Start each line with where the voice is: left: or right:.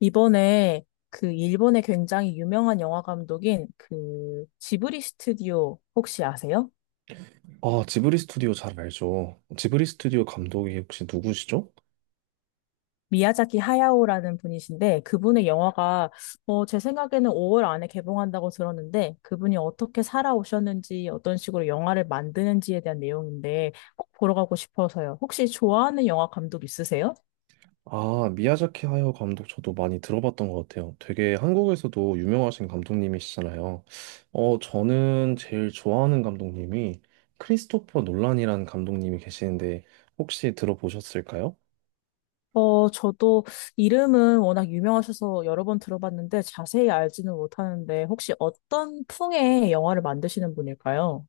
left: 이번에 그 일본의 굉장히 유명한 영화 감독인 그 지브리 스튜디오 혹시 아세요?
right: 아, 지브리 스튜디오 잘 알죠. 지브리 스튜디오 감독이 혹시 누구시죠?
left: 미야자키 하야오라는 분이신데 그분의 영화가 제 생각에는 5월 안에 개봉한다고 들었는데 그분이 어떻게 살아오셨는지 어떤 식으로 영화를 만드는지에 대한 내용인데 꼭 보러 가고 싶어서요. 혹시 좋아하는 영화 감독 있으세요?
right: 아, 미야자키 하야 감독 저도 많이 들어봤던 것 같아요. 되게 한국에서도 유명하신 감독님이시잖아요. 저는 제일 좋아하는 감독님이 크리스토퍼 놀란이라는 감독님이 계시는데 혹시 들어보셨을까요?
left: 어, 저도 이름은 워낙 유명하셔서 여러 번 들어봤는데 자세히 알지는 못하는데 혹시 어떤 풍의 영화를 만드시는 분일까요?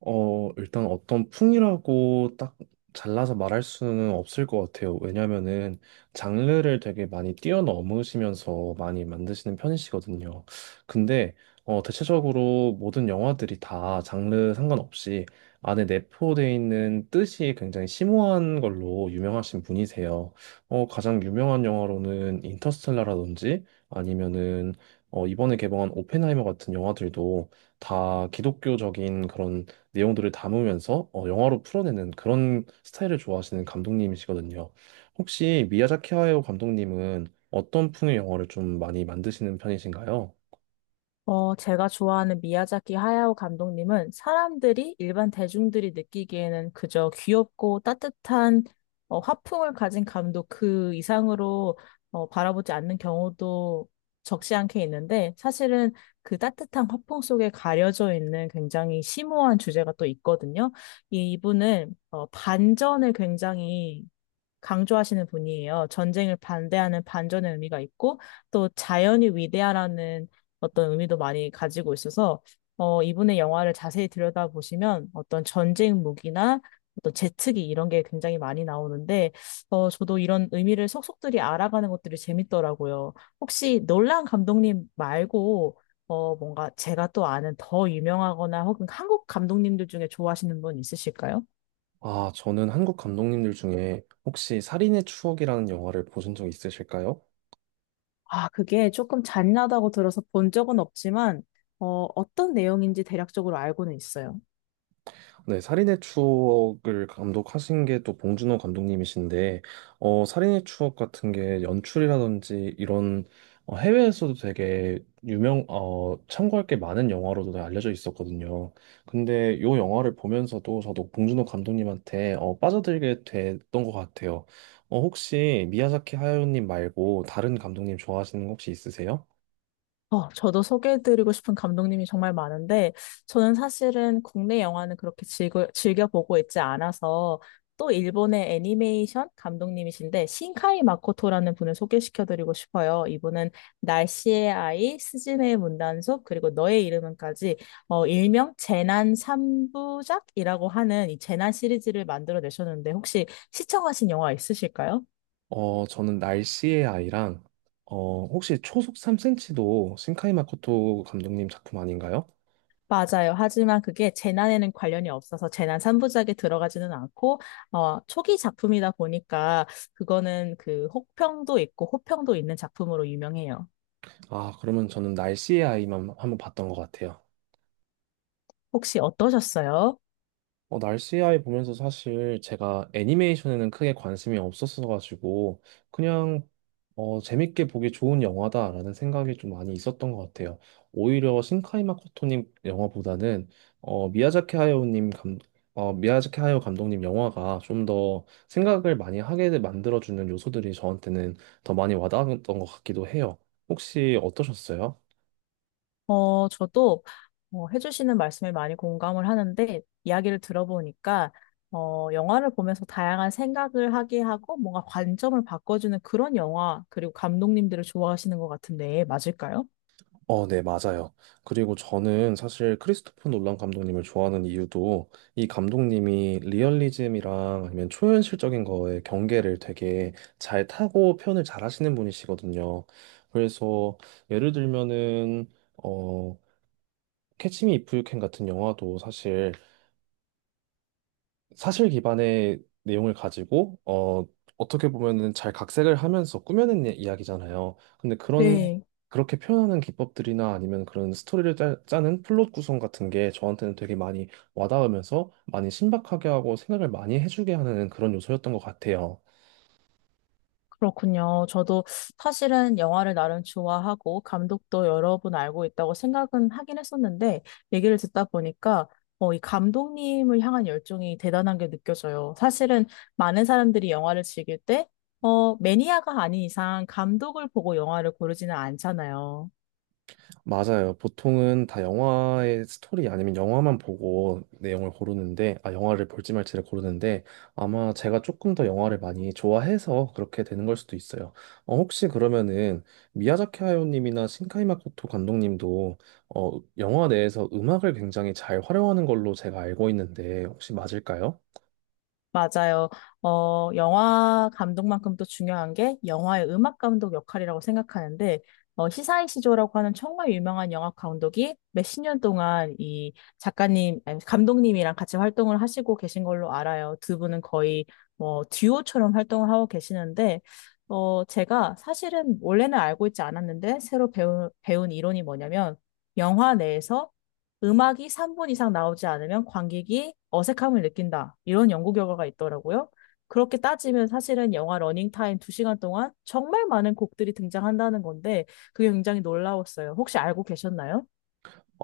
right: 일단 어떤 풍이라고 딱 잘라서 말할 수는 없을 것 같아요. 왜냐면은 장르를 되게 많이 뛰어넘으시면서 많이 만드시는 편이시거든요. 근데 대체적으로 모든 영화들이 다 장르 상관없이 안에 내포되어 있는 뜻이 굉장히 심오한 걸로 유명하신 분이세요. 가장 유명한 영화로는 인터스텔라라든지 아니면은 이번에 개봉한 오펜하이머 같은 영화들도 다 기독교적인 그런 내용들을 담으면서 영화로 풀어내는 그런 스타일을 좋아하시는 감독님이시거든요. 혹시 미야자키 하야오 감독님은 어떤 풍의 영화를 좀 많이 만드시는 편이신가요?
left: 제가 좋아하는 미야자키 하야오 감독님은 사람들이 일반 대중들이 느끼기에는 그저 귀엽고 따뜻한 화풍을 가진 감독 그 이상으로 바라보지 않는 경우도 적지 않게 있는데 사실은 그 따뜻한 화풍 속에 가려져 있는 굉장히 심오한 주제가 또 있거든요. 이분은 반전을 굉장히 강조하시는 분이에요. 전쟁을 반대하는 반전의 의미가 있고 또 자연이 위대하라는 어떤 의미도 많이 가지고 있어서 이분의 영화를 자세히 들여다보시면 어떤 전쟁 무기나 어떤 제트기 이런 게 굉장히 많이 나오는데 저도 이런 의미를 속속들이 알아가는 것들이 재밌더라고요. 혹시 놀란 감독님 말고 뭔가 제가 또 아는 더 유명하거나 혹은 한국 감독님들 중에 좋아하시는 분 있으실까요?
right: 아, 저는 한국 감독님들 중에 혹시 살인의 추억이라는 영화를 보신 적 있으실까요?
left: 아, 그게 조금 잔인하다고 들어서 본 적은 없지만, 어떤 내용인지 대략적으로 알고는 있어요.
right: 네, 살인의 추억을 감독하신 게 또 봉준호 감독님이신데, 살인의 추억 같은 게 연출이라든지 이런 해외에서도 되게 참고할 게 많은 영화로도 알려져 있었거든요. 근데 요 영화를 보면서도 저도 봉준호 감독님한테 빠져들게 됐던 것 같아요. 혹시 미야자키 하야오님 말고 다른 감독님 좋아하시는 거 혹시 있으세요?
left: 저도 소개해드리고 싶은 감독님이 정말 많은데, 저는 사실은 국내 영화는 그렇게 즐겨보고 있지 않아서, 또 일본의 애니메이션 감독님이신데, 신카이 마코토라는 분을 소개시켜드리고 싶어요. 이분은 날씨의 아이, 스즈메의 문단속, 그리고 너의 이름은까지, 일명 재난 삼부작이라고 하는 이 재난 시리즈를 만들어내셨는데, 혹시 시청하신 영화 있으실까요?
right: 저는 날씨의 아이랑, 혹시 초속 3cm도 신카이 마코토 감독님 작품 아닌가요?
left: 맞아요. 하지만 그게 재난에는 관련이 없어서 재난 3부작에 들어가지는 않고, 초기 작품이다 보니까 그거는 그 혹평도 있고 호평도 있는 작품으로 유명해요.
right: 아, 그러면 저는 날씨의 아이만 한번 봤던 것 같아요.
left: 혹시 어떠셨어요?
right: 날씨 아이 보면서 사실 제가 애니메이션에는 크게 관심이 없었어가지고 그냥 재밌게 보기 좋은 영화다라는 생각이 좀 많이 있었던 것 같아요. 오히려 신카이 마코토님 영화보다는 어, 미야자키 하야오님 감 미야자키 하야오 감독님 영화가 좀 더 생각을 많이 하게 만들어주는 요소들이 저한테는 더 많이 와닿았던 것 같기도 해요. 혹시 어떠셨어요?
left: 어, 저도 해주시는 말씀에 많이 공감을 하는데, 이야기를 들어보니까, 영화를 보면서 다양한 생각을 하게 하고 뭔가 관점을 바꿔주는 그런 영화, 그리고 감독님들을 좋아하시는 것 같은데, 맞을까요?
right: 네, 맞아요. 그리고 저는 사실 크리스토퍼 놀란 감독님을 좋아하는 이유도 이 감독님이 리얼리즘이랑 아니면 초현실적인 거에 경계를 되게 잘 타고 표현을 잘 하시는 분이시거든요. 그래서 예를 들면은 어 캐치 미 이프 유캔 같은 영화도 사실 기반의 내용을 가지고 어떻게 보면은 잘 각색을 하면서 꾸며낸 이야기잖아요. 근데 그런
left: 네.
right: 그렇게 표현하는 기법들이나 아니면 그런 스토리를 짜는 플롯 구성 같은 게 저한테는 되게 많이 와닿으면서 많이 신박하게 하고 생각을 많이 해주게 하는 그런 요소였던 것 같아요.
left: 그렇군요. 저도 사실은 영화를 나름 좋아하고 감독도 여러 분 알고 있다고 생각은 하긴 했었는데 얘기를 듣다 보니까 이 감독님을 향한 열정이 대단한 게 느껴져요. 사실은 많은 사람들이 영화를 즐길 때 매니아가 아닌 이상 감독을 보고 영화를 고르지는 않잖아요.
right: 맞아요. 보통은 다 영화의 스토리 아니면 영화만 보고 내용을 고르는데, 아, 영화를 볼지 말지를 고르는데, 아마 제가 조금 더 영화를 많이 좋아해서 그렇게 되는 걸 수도 있어요. 혹시 그러면은 미야자키 하야오님이나 신카이 마코토 감독님도 어, 영화 내에서 음악을 굉장히 잘 활용하는 걸로 제가 알고 있는데, 혹시 맞을까요?
left: 맞아요. 영화 감독만큼 또 중요한 게 영화의 음악 감독 역할이라고 생각하는데, 시사이시조라고 하는 정말 유명한 영화 감독이 몇 십 년 동안 이 작가님, 아니, 감독님이랑 같이 활동을 하시고 계신 걸로 알아요. 두 분은 거의 뭐 듀오처럼 활동을 하고 계시는데, 제가 사실은 원래는 알고 있지 않았는데, 새로 배운 이론이 뭐냐면, 영화 내에서 음악이 3분 이상 나오지 않으면 관객이 어색함을 느낀다. 이런 연구 결과가 있더라고요. 그렇게 따지면 사실은 영화 러닝타임 2시간 동안 정말 많은 곡들이 등장한다는 건데 그게 굉장히 놀라웠어요. 혹시 알고 계셨나요?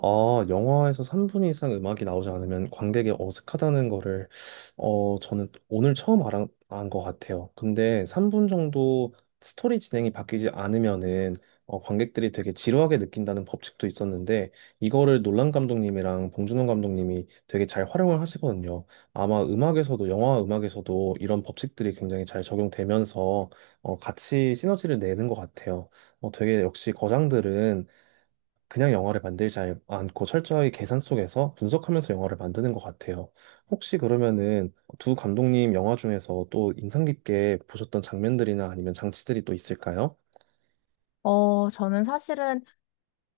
right: 아, 영화에서 3분 이상 음악이 나오지 않으면 관객이 어색하다는 거를, 저는 오늘 처음 안것 같아요. 근데 3분 정도 스토리 진행이 바뀌지 않으면은, 관객들이 되게 지루하게 느낀다는 법칙도 있었는데, 이거를 놀란 감독님이랑 봉준호 감독님이 되게 잘 활용을 하시거든요. 아마 음악에서도, 영화 음악에서도 이런 법칙들이 굉장히 잘 적용되면서, 같이 시너지를 내는 것 같아요. 되게 역시 거장들은 그냥 영화를 만들지 않고 철저히 계산 속에서 분석하면서 영화를 만드는 것 같아요. 혹시 그러면은 두 감독님 영화 중에서 또 인상 깊게 보셨던 장면들이나 아니면 장치들이 또 있을까요?
left: 저는 사실은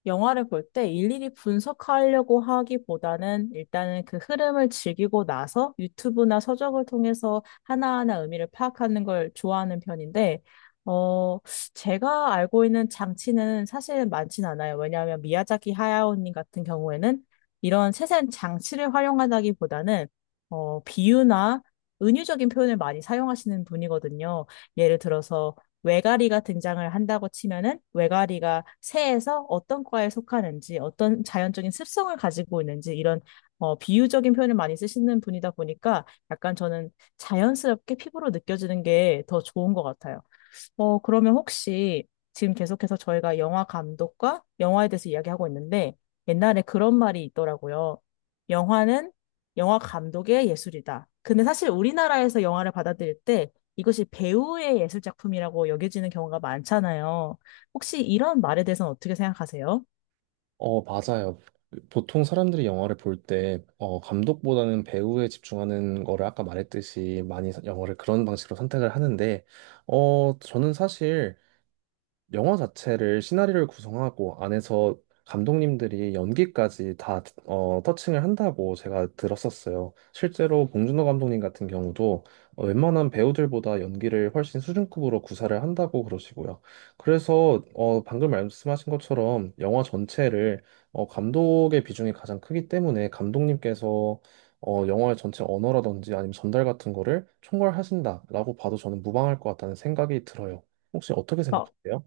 left: 영화를 볼 때 일일이 분석하려고 하기보다는 일단은 그 흐름을 즐기고 나서 유튜브나 서적을 통해서 하나하나 의미를 파악하는 걸 좋아하는 편인데, 어, 제가 알고 있는 장치는 사실 많진 않아요. 왜냐하면 미야자키 하야오님 같은 경우에는 이런 세세한 장치를 활용하다기보다는 비유나 은유적인 표현을 많이 사용하시는 분이거든요. 예를 들어서 외가리가 등장을 한다고 치면은 외가리가 새에서 어떤 과에 속하는지, 어떤 자연적인 습성을 가지고 있는지 이런 비유적인 표현을 많이 쓰시는 분이다 보니까 약간 저는 자연스럽게 피부로 느껴지는 게 더 좋은 것 같아요. 그러면 혹시 지금 계속해서 저희가 영화 감독과 영화에 대해서 이야기하고 있는데 옛날에 그런 말이 있더라고요. 영화는 영화 감독의 예술이다. 근데 사실 우리나라에서 영화를 받아들일 때 이것이 배우의 예술 작품이라고 여겨지는 경우가 많잖아요. 혹시 이런 말에 대해서는 어떻게 생각하세요?
right: 맞아요. 보통 사람들이 영화를 볼 때, 감독보다는 배우에 집중하는 거를 아까 말했듯이 영화를 그런 방식으로 선택을 하는데, 저는 사실 영화 자체를 시나리오를 구성하고 안에서 감독님들이 연기까지 다 터칭을 한다고 제가 들었었어요. 실제로 봉준호 감독님 같은 경우도 웬만한 배우들보다 연기를 훨씬 수준급으로 구사를 한다고 그러시고요. 그래서 방금 말씀하신 것처럼 영화 전체를 감독의 비중이 가장 크기 때문에 감독님께서 영화의 전체 언어라든지 아니면 전달 같은 거를 총괄하신다라고 봐도 저는 무방할 것 같다는 생각이 들어요. 혹시 어떻게
left: 어,
right: 생각하세요?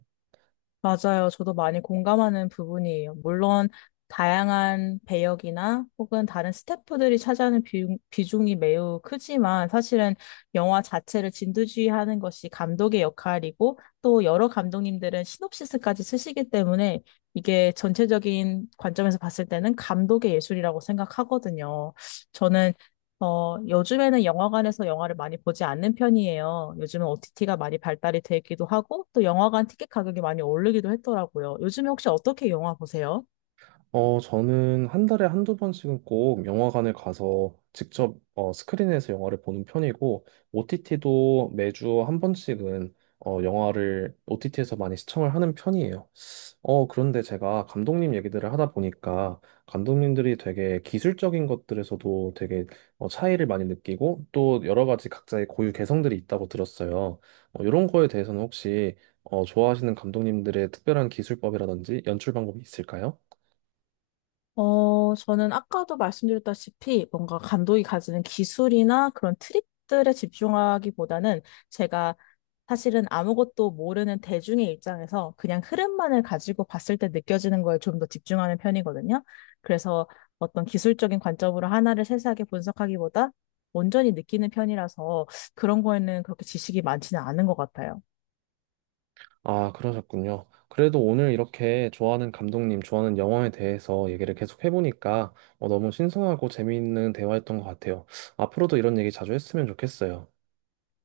left: 맞아요. 저도 많이 공감하는 부분이에요. 물론 다양한 배역이나 혹은 다른 스태프들이 차지하는 비중이 매우 크지만 사실은 영화 자체를 진두지휘하는 것이 감독의 역할이고 또 여러 감독님들은 시놉시스까지 쓰시기 때문에 이게 전체적인 관점에서 봤을 때는 감독의 예술이라고 생각하거든요. 저는 요즘에는 영화관에서 영화를 많이 보지 않는 편이에요. 요즘은 OTT가 많이 발달이 되기도 하고, 또 영화관 티켓 가격이 많이 오르기도 했더라고요. 요즘에 혹시 어떻게 영화 보세요?
right: 저는 한 달에 한두 번씩은 꼭 영화관을 가서 직접 스크린에서 영화를 보는 편이고, OTT도 매주 한 번씩은 영화를 OTT에서 많이 시청을 하는 편이에요. 그런데 제가 감독님 얘기들을 하다 보니까 감독님들이 되게 기술적인 것들에서도 되게 차이를 많이 느끼고 또 여러 가지 각자의 고유 개성들이 있다고 들었어요. 이런 거에 대해서는 혹시 좋아하시는 감독님들의 특별한 기술법이라든지 연출 방법이 있을까요?
left: 저는 아까도 말씀드렸다시피 뭔가 감독이 가지는 기술이나 그런 트릭들에 집중하기보다는 제가 사실은 아무것도 모르는 대중의 입장에서 그냥 흐름만을 가지고 봤을 때 느껴지는 거에 좀 더 집중하는 편이거든요. 그래서 어떤 기술적인 관점으로 하나를 세세하게 분석하기보다 온전히 느끼는 편이라서 그런 거에는 그렇게 지식이 많지는 않은 것 같아요.
right: 아, 그러셨군요. 그래도 오늘 이렇게 좋아하는 감독님, 좋아하는 영화에 대해서 얘기를 계속 해보니까 너무 신선하고 재미있는 대화였던 것 같아요. 앞으로도 이런 얘기 자주 했으면 좋겠어요.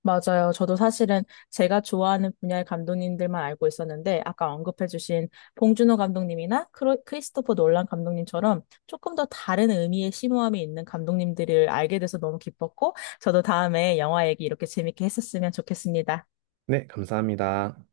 left: 맞아요. 저도 사실은 제가 좋아하는 분야의 감독님들만 알고 있었는데, 아까 언급해주신 봉준호 감독님이나 크리스토퍼 놀란 감독님처럼 조금 더 다른 의미의 심오함이 있는 감독님들을 알게 돼서 너무 기뻤고, 저도 다음에 영화 얘기 이렇게 재밌게 했었으면 좋겠습니다.
right: 네, 감사합니다.